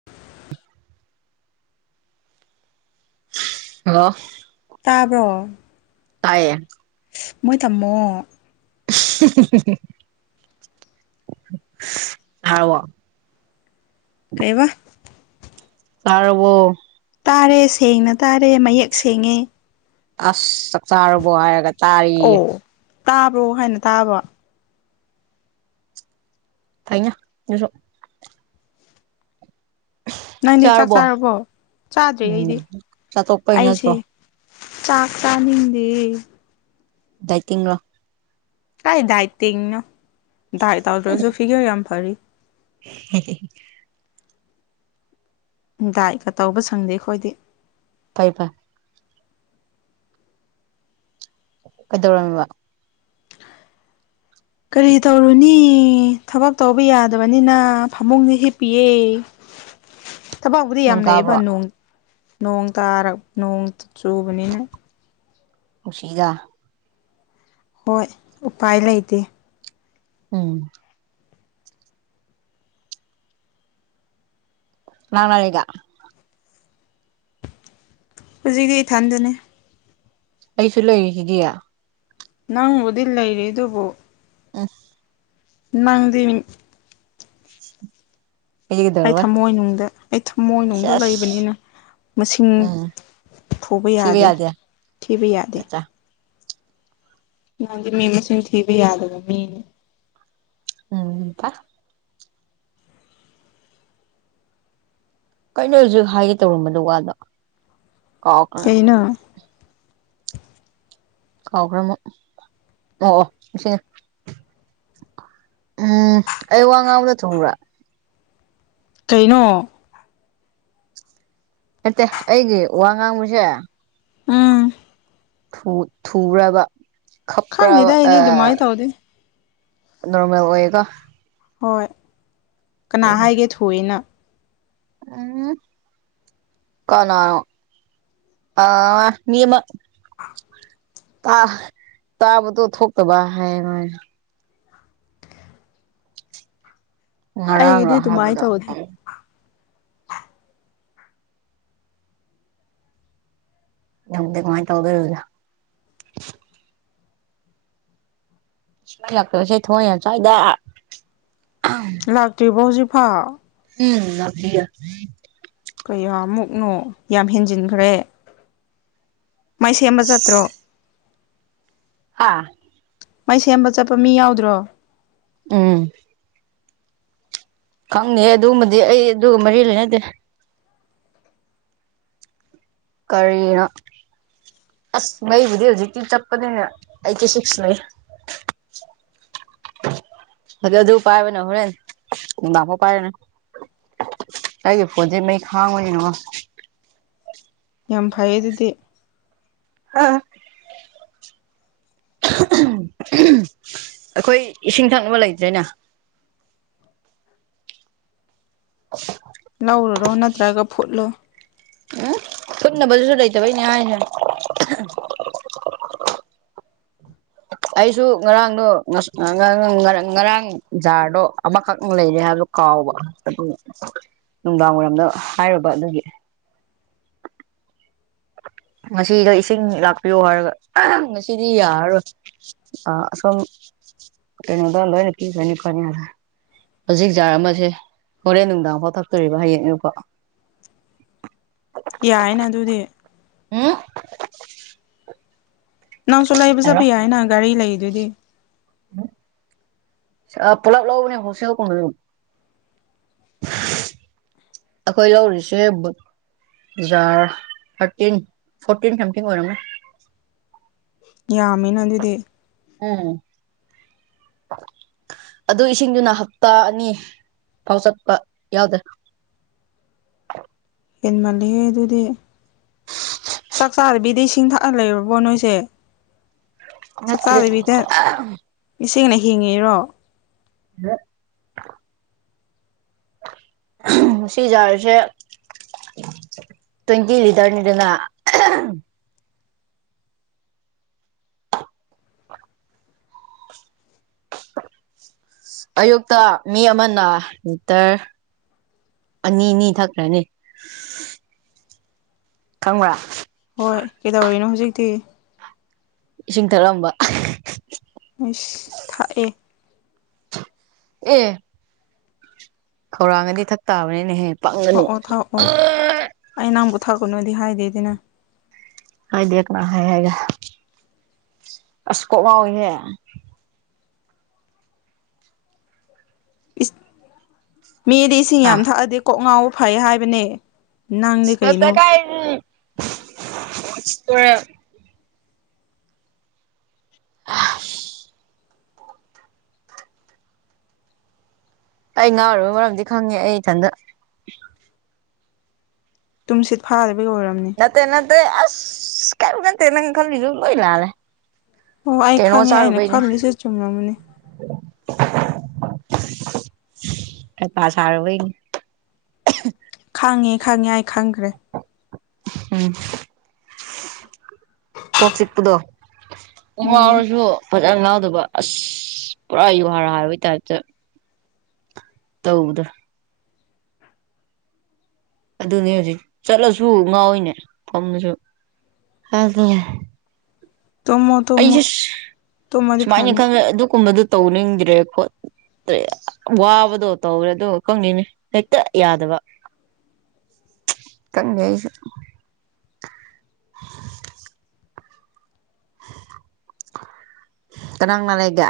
[inaudible] hello ꯇꯥꯕ꯭ꯔꯣ ꯇꯥꯏꯌꯦ ꯃꯣꯏ ꯇꯝꯃꯣ ꯍꯥꯎꯋꯣ ꯀꯩꯕ ꯇꯥꯔꯕꯣ ꯇꯥꯔꯦ ꯁꯦꯡꯅ ꯇꯥꯔꯦ ꯃꯌꯦꯛ ꯁꯦꯡꯉꯦ ꯑꯁ ꯆꯥꯛ ꯆꯥꯔꯕꯣ ꯍꯥꯏꯔꯒꯠ ꯑꯣ ꯇꯥꯕ꯭ꯔꯣ ꯍꯥꯏꯅ ꯇꯥꯕ ꯐꯩꯅꯦ ꯑꯗꯨꯁꯨ ꯅꯪꯗꯤ ꯆꯥꯛ ꯆꯥꯔꯕꯣ ꯆꯥꯗ꯭ꯔꯤ ꯎꯝ ꯑꯩꯗꯤ ꯆꯥꯊꯣꯛꯄꯩ ꯑꯩꯁꯦ ꯅꯠꯇ꯭ꯔꯣ ꯆꯥꯛ ꯆꯥꯅꯤꯡꯗꯦ ꯗꯥꯏꯇꯤꯡ ꯂꯣ ꯀꯥꯏ ꯗꯥꯏꯠꯇꯤꯡꯅꯣ ꯗꯥꯏꯠ ꯇꯧꯗ꯭ꯔꯁꯨ ꯐꯤꯒ꯭ꯔ ꯌꯥꯝ ꯐꯔꯤ ꯍꯦ ꯍꯦ ꯗꯥꯏꯠꯀ ꯇꯧꯕ ꯁꯪꯗꯦ ꯑꯩꯈꯣꯏꯗꯤ ꯐꯩ ꯐꯩ ꯀꯩꯗꯧꯔꯝꯃꯤꯕ ꯀꯔꯤ ꯇꯧꯔꯨꯅꯤ ꯊꯕꯛ ꯇꯧꯕ ꯌꯥꯗꯕꯅꯤꯅ ꯐꯃꯨꯡꯗ ꯍꯤꯞꯄꯤꯌꯦ [inaudible] ꯊꯕꯛꯕꯨꯗꯤ ꯌꯥꯝ ꯅꯣꯡ ꯂꯩꯌꯦꯕ ꯇꯥꯕ꯭ꯔꯣ ꯅꯣꯡ ꯅꫭꯡ ꯇꯥꯔꯛ ꯅꯣꯡ ꯆꯨꯕꯅꯤꯅ ꯅꯨꯡꯁꯤꯗ ꯍꯣꯏ ꯎꯄꯥꯏ ꯂꯩꯇꯦ ꯎꯝ ꯂꯥꯛꯅꯔꯦꯗ ꯍꯧꯖꯤꯛꯇꯤ ꯏꯊꯟꯗꯅꯦ ꯑꯩꯁꯨ ꯂꯩꯔꯤꯁꯤꯗꯤ ꯅꯪꯕꯨꯗꯤ ꯂꯩꯔꯤ ꯑꯗꯨꯕꯨ ꯎꯝ ꯅꯪꯗꯤ ꯑꯩꯗꯤ ꯑꯩ ꯀꯩꯗꯧꯔꯕ ꯊꯝꯃꯣꯏꯅꯨꯡꯗ ꯑꯩ ꯊꯝꯃꯣꯏꯅꯨꯡꯗ ꯁꯦꯁ ꯂꯩꯕꯅꯤꯅ ꯃꯁꯤꯡ ꯎꯝ ꯊꯨꯕ ꯌꯥꯗꯦ ꯊꯤꯕ ꯌꯥꯗꯦ ꯆꯠꯆꯥ ꯅꯪꯗꯤ ꯃꯤ ꯃꯆꯤꯟ ꯊꯤꯕ ꯌꯥꯗꯕ ꯃꯤꯅꯤ ꯎꯝꯄꯥ ꯀꯩꯅꯣ ꯍꯧꯖꯤꯛ ꯍꯥꯏꯒꯦ ꯇꯧꯔꯝꯕꯗꯨ ꯋꯥꯗꯣ ꯀꯥꯎꯈ꯭ꯔꯦ ꯀꯩꯅꯣ ꯀꯥꯎꯈ꯭ꯔꯃꯣ ꯑꯣꯑꯣ ꯁꯤ ꯎꯝ ꯑꯩ ꯋꯥ ꯉꯥꯡꯕꯗ ꯊꯨꯕ꯭ꯔꯥ ꯀꯩꯅꯣ ꯅꯠꯇꯦ ꯑꯩꯒꯤ ꯋꯥ ꯉꯥꯡꯕꯁꯦ ꯎꯝ ꯊꯨ ꯊꯨꯕꯔꯕ ꯈꯞꯄ꯭ꯔꯕ ꯈꯪꯗꯦꯗ ꯑ ꯑꯩꯗꯤ ꯑꯗꯨꯃꯥꯏꯅ ꯇꯧꯗꯦ ꯅꯣꯔꯃꯦꯜ ꯑꯣꯏꯀꯣ ꯍꯣꯏ ꯀꯅꯥ ꯀꯩꯅꯣ ꯍꯥꯏꯒꯦ ꯊꯨꯏꯌꯦꯅ ꯎꯝ ꯀꯅꯥꯅꯣ ꯑ ꯃꯤ ꯑꯃ ꯇꯥ ꯇꯥꯕꯗꯣ ꯊꯣꯛꯇꯕ ꯍꯥꯏꯌꯦ ꯃꯥꯅ ꯉꯔꯥꯡꯔꯣ ꯑꯩꯒꯤꯗꯤ ꯑꯗꯨꯃꯥꯏꯅ ꯍꯥꯏꯕꯗꯣ ꯇꯧꯗꯦ ꯅꯗꯦ ꯀꯃꯥꯏꯅ ꯇꯧꯕꯗꯔꯗ ꯃꯩ ꯂꯥꯛꯇꯕꯁꯦ ꯊꯋꯥꯏ ꯌꯥꯝ ꯆꯥꯛ ꯏꯗ ꯂꯥꯛꯇ꯭ꯔꯤꯕꫭ ꯍꯧꯖꯤꯛꯐꯥꯎ ꯎꯝ ꯂꯥꯛꯇꯔꯤꯌꯦ ꯀꯌꯥ ꯃꯨꯛꯅꯣ ꯌꯥꯝ ꯍꯦꯟꯖꯤꯟꯈ꯭ꯔꯦ ꯃꯩ ꯁꯦꯝꯕ ꯆꯠꯇ꯭ꯔꯣ ꯍꯥꯥ ꯃꯩ ꯁꯦꯝꯕ ꯆꯠꯄ ꯃꯤ ꯌꯥꯎꯗ꯭ꯔꫭ ꯎꯝ ꯈꯪꯗꯦꯍꯦ ꯑꯗꯨꯒꯨꯝꯕꯗꯤ ꯑꯩ ꯑꯗꯨꯒ ꯃꯔꯤ ꯂꯩꯅꯗꯦ ꯀꯔꯤꯔꯥ ꯑꯁ ꯃꯩꯕꯨꯗꯤ ꯍꯧꯖꯤꯛꯇꯤ ꯆꯞꯄꯅꯤꯅ ꯑꯩꯠꯇꯤ ꯁꯤꯛꯁ ꯂꯩꯌꯦ [unintelligible] ꯑꯗꯨ ꯑꯗꯨ ꯄꯥꯏꯕꯅ ꯍꯣꯔꯦꯟ ꯅꯨꯡꯗꯥꯡꯐꯧ ꯄꯥꯏꯔꯅꯤ ꯑꯩꯒꯤ ꯐꯣꯟꯁꯦ ꯃꯩ ꯈꯥꯡꯕꯅꯤ ꯌꯦꯡꯉꯣ ꯌꯥꯝ ꯐꯩꯌꯦ ꯑꯗꯨꯗꯤ ꯑ ꯑꯩꯈꯣꯏ ꯏꯁꯤꯡ ꯊꯛꯅꯕ ꯂꯩꯇ꯭ꯔꯦꯅ [unintelligible] ꯂꯧꯔꯨꯔꯣ ꯅꯠꯇ꯭ꯔꯒ ꯐꯨꯠꯂꯣ ꯎꯝ ꯐꯠꯅꯕꯗꯨꯁꯨ ꯂꯩꯇꯕꯩꯅꯦ ꯍꯥꯏꯖꯦ ꯑꯩꯁꯨ ꯉꯔꯥꯡꯗꯣ ꯉꯁ ꯉ ꯉ ꯉꯔꯥꯡ ꯖꯥꯔꯗꯣ ꯑꯃꯈꯛ ꯂꯩꯔꯦ ꯍꯥꯏ__ ꯀꯥꯎꯕ ꯑꯗꯨ ꯅꯨꯡꯗꯥꯡ ꯋꯥꯏꯔꯝꯗ ꯍꯥꯏꯔꯨꯕ ꯑꯗꯨꯒꯤ ꯉꯁꯤꯗꯣ ꯏꯁꯤꯡ ꯂꯥꯛꯄꯤꯌꯣ ꯍꯥꯏꯔꯒ [unintelligible] ꯉꯁꯤꯗꯤ ꯌꯥꯔꯔꯣꯏ ꯑ ꯑꯁꯣꯝ ꯀꯩꯅꯣꯗ ꯂꯣꯏꯅ ꯄꯤꯈ꯭ꯔꯅꯤ ꯈꯣꯠꯅꯤꯅ ꯍꯥꯏ ꯍꯧꯖꯤꯛ ꯖꯥꯔ ꯑꯃꯁꯦ ꯍꯣꯔꯦꯟ ꯅꯨꯡꯗꯥꯡꯐꯥꯎ ꯊꯛꯇꯣꯔꯤꯕ ꯍꯌꯦꯡ ꯑꯌꯨꯛ ꯐꯥꯎ ꯌꯥꯏꯑꯦꯅ ꯑꯗꯨꯗꯤ ꯎꯝ [unintelligible] ꯅꯪꯁꯨ ꯂꯩꯕ ꯆꯠꯄ ꯌꯥꯔꯣꯏ ꯌꯥꯏꯌꯦꯅ ꯒꯥꯔꯤ ꯂꯩꯏꯗꯨꯗꯤ [unintelligible] ꯁꯦ ꯑꯥ ꯄꯨꯂꯞ ꯂꯧꯕꯅꯦ ꯍꯣꯜꯁꯦꯜ [unintelligible] [unintelligible] ꯑꯩꯈꯣꯏ ꯂꯧꯔꯤꯁꯦ ꯕꯨꯠ__ ꯖꯥꯔ ꯊꯥꯔꯇꯤꯟ ꯐꯣꯔꯇꯤꯟ ꯁꯝꯊꯤꯡ ꯑꯣꯏꯔꯝꯅꯤ ꯌꯥꯝꯃꯤꯅ ꯑꯗꯨꯗꯤ ꯎꯝ [unintelligible] ꯑꯗꯨ ꯏꯁꯤꯡꯗꯨꯅ ꯍꯞꯇꯥ ꯑꯅꯤ ꯐꯥꯎ ꯆꯠꯄ ꯌꯥꯎꯗꯦ ꯍꯦꯟꯃꯜꯂꯤꯍꯦ ꯑꯗꯨꯗꯤ ꯆꯥꯛ ꯆꯥꯗꯕꯤꯗ ꯏꯁꯤꯡ ꯊꯛꯑ ꯂꯩꯔꯕꯣ ꯅꯣꯏꯁꯦ ꯅꯠꯇꯦ ꯆꯥꯛꯆꯥꯗꯕꯤꯗ ꯏꯁꯤꯡꯅ ꯍꯤꯡꯉꯤꯔꯣ [unintelligible] ꯉꯁꯤꯒꯤ ꯖꯥꯔ ꯁꯦ ꯇꯣꯏꯟꯇꯤ ꯂꯤꯇꯔꯅꯦꯗꯅ [unintelligible] ꯑꯌꯨꯛꯇ ꯃꯤ ꯑꯃꯅ ꯅꯤꯇꯔ ꯑꯅꯤ ꯑꯅꯤ ꯊꯛꯈ꯭ꯔꯅꯤ ꯈꯪꯕ꯭ꯔꯥ ꯍꯣꯏ ꯀꯩꯗꯧꯔꯤꯅꯣ ꯍꯧꯖꯤꯛꯇꯤ ꯏꯁꯤꯡ ꯊꯛꯔꯝꯕ [unintelligible] ꯏꯁ ꯊꯥꯛꯑꯦ ꯑꯦ ꯈꯧꯔꯥꯡꯉꯗꯤ ꯊꯛ ꯇꯥꯕꯅꯤꯅꯦꯍꯦ ꯄꯪꯒꯅꯨ ꯊꯥꯛꯑꯣ ꯊꯥꯛꯑꯣ ꯑꯩ ꯅꯪꯕꯨ ꯊꯥꯛꯀꯅꯨꯗꯤ ꯍꯥꯏꯗꯦꯗꯅ ꯍꯥꯏꯗꯦ ꯀꯅꯥ ꯍꯥꯏ ꯍꯥꯏꯒꯦ ꯑꯁ ꯀꯣꯛ ꯉꯥꯎꯋꯤꯍꯦ ꯏꯁ ꯃꯤꯗꯤ ꯏꯁꯤꯡ ꯑ ꯌꯥꯝ ꯊꯛꯑꯗꯤ ꯀꯣꯛ ꯉꯥꯎꯕ ꯐꯩ ꯍꯥꯏꯕꯅꯦ ꯅꯪꯗꯤ ꯑꯁ ꯀꯦꯝꯇ ꯀꯩꯅꯣ ꯀꯥꯏꯗꯒꯤ [unintelligible] ꯋꯥꯊꯤ ꯋꯥꯔꯦꯝ ꯑꯁ [inaudible] ꯑꯩ ꯉꯥꯎꯔꯤꯕ ꯃꯔꯝꯗꯤ ꯈꯪꯉꯦ ꯑꯩ ꯏꯊꯟꯗ ꯇꯨꯝꯁꯤꯠ ꯐꯥꯗꯕꯩ ꯑꯣꯏꯔꯝꯅꯤ ꯅꯠꯇꯦ ꯅꯠꯇꯦ ꯑꯁ ꯀꯦꯝ ꯈꯟꯗꯦ ꯅꯪ ꯈꯜꯂꯤꯁꯨ ꯂꯣꯏ ꯂꯥꯜꯂꯦ ꯑꯣ ꯑꯩ ꯀꯩꯅꯣ ꯈꯪꯉꯦ ꯑꯩꯅ ꯆꯥꯔꯨꯕꯩꯅꯦ ꯈꯜꯂꯤꯁꯦ ꯆꯨꯝꯔꯝꯅꯤ [unintelligible] ꯍꯩꯄꯥ ꯁꯥꯔꯨꯕꯩꯅꯤ ꯈꯪꯉꯦ ꯈꯪꯉꯦ ꯑꯩ ꯈꯪꯈ꯭ꯔꯦ ꯎꯝ ꯀꯣꯛ ꯆꯤꯛꯄꯗꯣ ꯀꯣꯛ ꯎꯝ ꯉꯥꯎꯔꯁꯨ ꯐꯖꯅ ꯉꯥꯎꯗꯕ ꯑꯁ ꯄꯨꯔꯥ ꯌꯨꯍꯥꯔ ꯍꯥꯏꯕꯒꯤ ꯇꯥꯏꯞꯇ ꯇꯧꯕꯗꯣ ꯑꯗꯨꯅꯦ ꯍꯧꯖꯤꯛ ꯆꯠꯂꯁꯨ ꯉꯥꯎꯌꯤꯅꯦ ꯐꯝꯃꯁꯨ [unintelligible] ꯇꯨꯝꯃꯣ ꯇꯨꯝꯃꯣ [unintelligible] ꯇꯨꯝꯃꯗꯤ ꯁꯨꯃꯥꯏꯅ ꯐꯅꯤ ꯈꯪꯔꯦ ꯑꯗꯨꯒꯨꯝꯕꯗꯨ ꯇꯧꯅꯤꯡꯗ꯭ꯔꯦ ꯑꯩꯈꯣꯏ [unintelligible] ꯋꯥꯕꯗꯣ ꯇꯧꯔꯦ ꯑꯗꯨꯒ ꯈꯪꯗꯦꯅꯦ ꯍꯦꯛꯇ ꯌꯥꯗꯕ ꯈꯪꯗꯦ ꯑꯩꯁꯨ ꯀꯅꯥꯥ ꯀꯅꯥ ꯂꯩꯒꯦ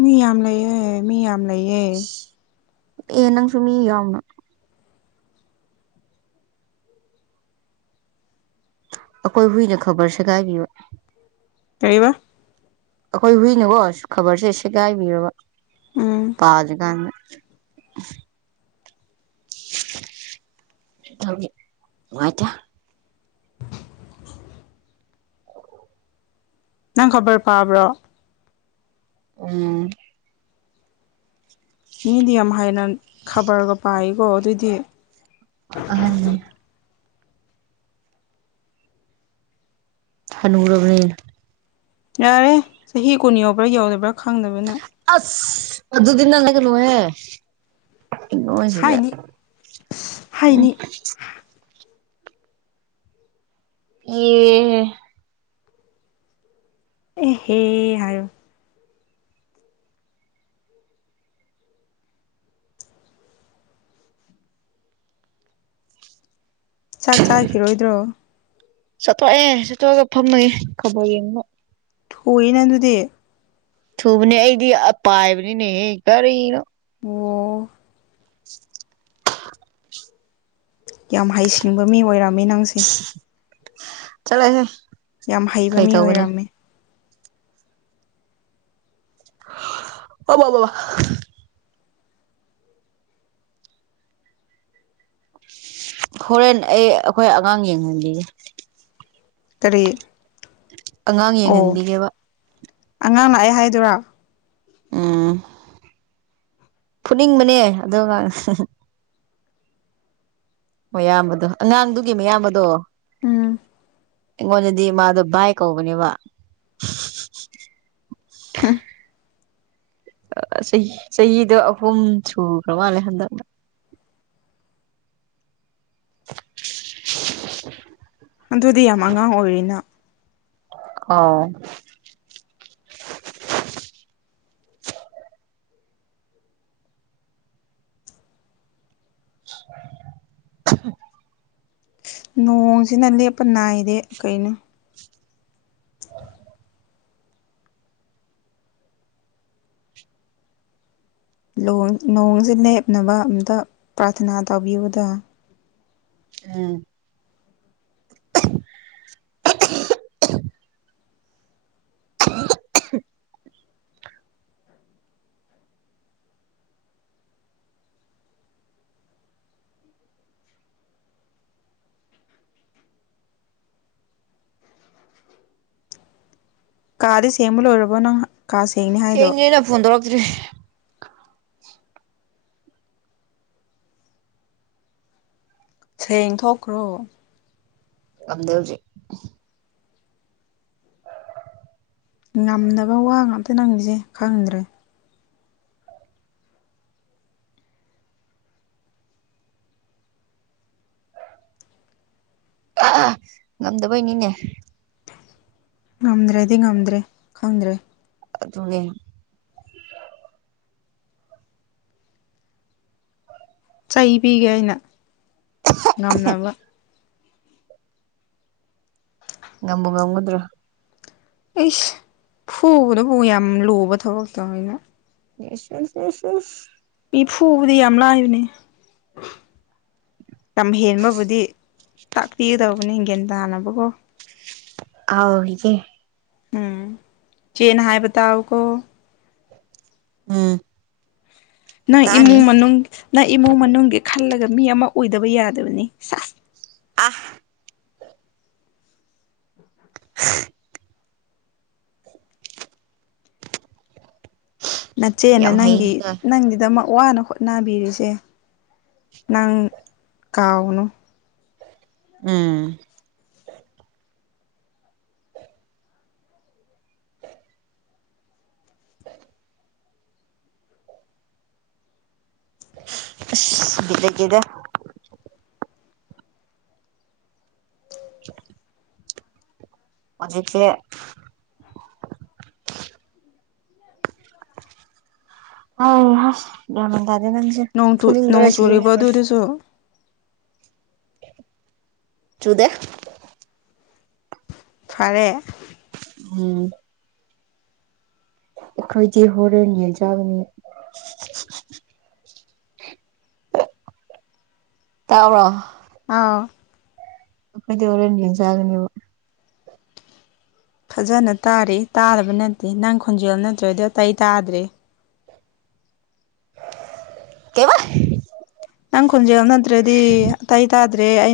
ꯃꯤ ꯌꯥꯝ ꯂꯩꯌꯦ ꯃꯤ ꯌꯥꯝ ꯂꯩꯌꯦ ꯑꯦ ꯅꯪꯁꯨ ꯃꯤ ꯌꯥꯝ ꯑꯩꯈꯣꯏ ꯍꯨꯏꯅ ꯈꯕꯔ ꯁꯦꯒꯥꯏꯕꯤꯌ ꯀꯕꯥ ꯑꯩꯈꯣꯏ ꯍꯨꯏꯅꯀꯣ ꯈꯕꯔꯁꯦ ꯁꯦꯒꯥꯏꯕꯤꯔꯕ ꯎꯝ ꯄꯥꯗ꯭ꯔꯤꯀꯥꯟꯗ [inaudible] ꯊ ꯋꯥꯇ ꯅꯪ ꯈꯕꯔ ꯄꯥꯕ꯭ꯔꯣ ꯎꯝ ꯃꯤꯦꯗꯤꯌꯝ ꯍꯥꯏꯅ ꯈꯕꯔꯒ ꯄꯥꯏꯀꯣ ꯑꯗꯨꯑꯣꯏꯗꯤ ꯑꯅꯦ ꯍꯅꯨꯔꯕꯅꯤꯜ ꯌꯥꯔꯦ ꯆꯍꯤ ꯀꯨꯟ ꯌꯎꯕ꯭ꯔꯥ ꯌꯧꯗꯕ꯭ꯔꯥ ꯈꯪꯗꯕꯅ ꯑꯁ ꯑꯗꯨ ꯑꯗꯨꯗꯤꯅ ꯂꯩꯒꯅꯣꯍꯦ ꯏ ꯃꯣꯁꯤꯗ ꯍꯥꯏꯅꯤ ꯎ ꯍꯥꯏꯅꯤ ꯑꯣ ꯑꯦ ꯍꯦ ꯍꯥꯏ ꯆꯥꯛ ꯆꯥꯈꯤꯔꯣꯏꯗ꯭ꯔꯣ ꯆꯠꯊꯣꯛꯑꯦ ꯆꯠꯊꯣꯛꯑꯒ ꯐꯝꯅꯏꯦ ꯈꯕꯔ ꯌꯦꯡꯕꯣ ꯍꯅ ꯑꯗꯨꯗꯤ ꯊꯨꯕꯅꯦ ꯑꯩꯗꯤ ꯄꯥꯏꯕꯅꯤꯅꯦꯍꯦ ꯀꯔꯤꯅꯣ ꯑꯣ [inaudible] ꯌꯥꯝ ꯍꯩꯁꯤꯡꯕ ꯃꯤ ꯑꯣꯏꯔꯝꯃꯤ ꯅꯪꯁꯦ ꯆꯂꯁꯦ ꯌꯥꯝ ꯍꯩꯕ ꯃꯤ ꯑꯣꯏꯔꯝꯃꯦ ꯑꯣꯕꯥꯕꯥ ꯍꯣꯔꯦꯟ ꯑꯩ ꯑꯩꯈꯣꯏ ꯑꯉꯥꯡ ꯌꯦꯡꯍꯟꯕꯤꯒꯦ ꯇꯔꯤ ꯑꯉꯥꯡ ꯌꯦꯡꯍꯟꯕꯤꯒꯦꯕ ꯑꯉꯥꯡ ꯂꯥꯛꯑꯦ ꯍꯥꯏꯗꯣꯏꯔꯣ ꯎꯝ ꯐꯨꯅꯤꯡꯕꯅꯦ ꯑꯗꯨꯒ ꯃꯌꯥꯝꯕꯗꯣ ꯑꯉꯥꯡꯗꯨꯒꯤ ꯃꯌꯥꯝꯕꯗꯣ ꯎꯝ ꯑꯩꯉꯣꯟꯗꯗꯤ ꯃꯥꯗꯣ ꯕꯥꯏ ꯀꯧꯕꯅꯦꯕ [unintelligible] ꯍꯝ ꯑ ꯆꯍꯤ ꯆꯍꯤꯗꯣ ꯑꯍꯨꯝ ꯁꯨꯈ꯭ꯔ ꯃꯥꯜꯂꯦ ꯍꯟꯗꯛꯅ ꯑꯗꯨꯗꯤ ꯌꯥꯝ ꯑꯉꯥꯡ ꯑꯣꯏꯔꯤꯅ ꯑꯧ [unintelligible] ꯅꯣꯡꯁꯤꯅ ꯂꯦꯞꯄ ꯅꯥꯏꯗꯦ ꯀꯩꯅꯣ ꯅꯣꯡꯁꯦ ꯂꯦꯞꯅꯕ ꯑꯝꯇ ꯄ꯭ꯔꯊꯅꯥ ꯇꯧꯕꯤꯌꯨꯗ ꯑꯝ [unintelligible] ꯀꯥꯗꯤ ꯁꯦꯡꯕ ꯂꯣꯏꯔꯔꯕꯣ ꯅꯪ ꯀꯥ ꯁꯦꯡꯅꯤ ꯍꯥꯏꯗꯣ ꯁꯦꯡꯉꯦꯅ ꯐꯣꯟ ꯇꯧꯔꯛꯇ꯭ꯔꯤ ꯁꯦꯡꯊꯣꯛꯈ꯭ꯔꯣ ꯉꯝꯗꯦ ꯍꯧꯖꯤꯛ ꯉꯝꯅꯕ ꯋꯥ ꯉꯥꯛꯇ ꯅꯪꯒꯤꯁꯦ ꯈꯪꯗ꯭ꯔꯦ [unintelligible] ꯉꯝꯗꯕꯩꯅꯤꯅꯦ ꯉꯝꯗ꯭ꯔꯗꯤ ꯉꯝꯗ꯭ꯔꯦ ꯈꯪꯗ꯭ꯔꯦ ꯑꯗꯨꯅꯦ ꯆꯩ ꯄꯤꯒꯦ ꯑꯩꯅ ꯉꯝꯅꯕ ꯉꯝꯕꯨ ꯉꯝꯒꯗ꯭ꯔꯥ ꯑꯩꯁ ꯐꯨꯕꯗꯕꯨ ꯌꯥꯝ ꯂꯨꯕ ꯊꯕꯛꯛꯇꯧꯅ [unintelligible] ꯃꯤ ꯐꯨꯕꯗ ꯌꯥꯝ ꯂꯥꯏꯕꯅꯦ ꯂꯝ ꯍꯦꯟꯕꯕꯨꯗꯤ ꯇꯥꯛꯄꯤꯒꯗꯧꯕꯅꯤ ꯒ꯭ꯌꯥꯟ ꯇꯥꯅꯕꯀꯣ ꯑꯥꯎ ꯏꯆꯦ ꯎꯝ ꯆꯦꯅ ꯍꯥꯏꯕ ꯇꯥꯑꯣ ꯀꯣ ꯎꯝ ꯅꯪ ꯇꯥꯅꯤ ꯏꯃꯨꯡ ꯃꯅꯨꯡ ꯅꯪ ꯏꯃꯨꯡ ꯃꯅꯨꯡꯒꯤ ꯈꯜꯂꯒ ꯃꯤ ꯑꯃ ꯑꯣꯏꯗꯕ ꯌꯥꯗꯕꯅꯤ ꯑ [unintelligible] ꯅꯠꯆꯦꯅ ꯌꯥꯝ ꯅꯪꯒꯤ ꯍꯩꯀꯣ ꯅꯪꯒꯤꯗꯃꯛ ꯋꯥꯅ ꯍꯣꯠꯅꯕꯤꯔꯤꯁꯦ ꯅꯪ ꯀꯥꯎꯒꯅꯨ ꯎꯝ ꯑꯁ ꯚꯤꯗ ꯂꯩꯇꯦꯗ [unintelligible] ꯍꯧꯖꯤꯛꯁꯦ [unintelligible] ꯒ꯭ꯌꯥꯟ ꯃꯦꯟ ꯇꯥꯗꯦꯗ ꯃꯤꯁꯤꯡꯁꯦ ꯅꯣꯡ ꯇꯨ ꯅꯣꯡ ꯐꯨꯅꯤꯡꯕꯅ [unintelligible] ꯆꯨꯔꯤꯕ ꯑꯗꯨꯗꯨꯁꯨ ꯆꯨꯗꯦ ꯐꯔꯦ ꯎꯝ ꯑꯩꯈꯣꯏꯗꯤ ꯍꯣꯔꯦꯟ ꯌꯦꯟ ꯆꯥꯒꯅꯤ ꯇꯥꯥꯎꯔꯣ ꯍꯥꯎ ꯑꯩꯈꯣꯏꯗꯤ ꯍꯣꯔꯦꯟ ꯌꯦꯟ ꯆꯥꯒꯅꯦꯕ ꯐꯖꯅ ꯇꯥꯔꯤ ꯇꯥꯗꯕ ꯅꯠꯇꯦ ꯅꯪ ꯈꯣꯟꯖꯦꯜ ꯅꯠꯇ꯭ꯔꯗꯤ ꯑꯇꯩ ꯇꯥꯗ꯭ꯔꯦ ꯀꯩꯕꯥ ꯅꯪ ꯈꯣꯟꯖꯦꯜ ꯅꯠꯇ꯭ꯔꯗꯤ ꯑꯇꯩ ꯇꯥꯗ꯭ꯔꯦ ꯑ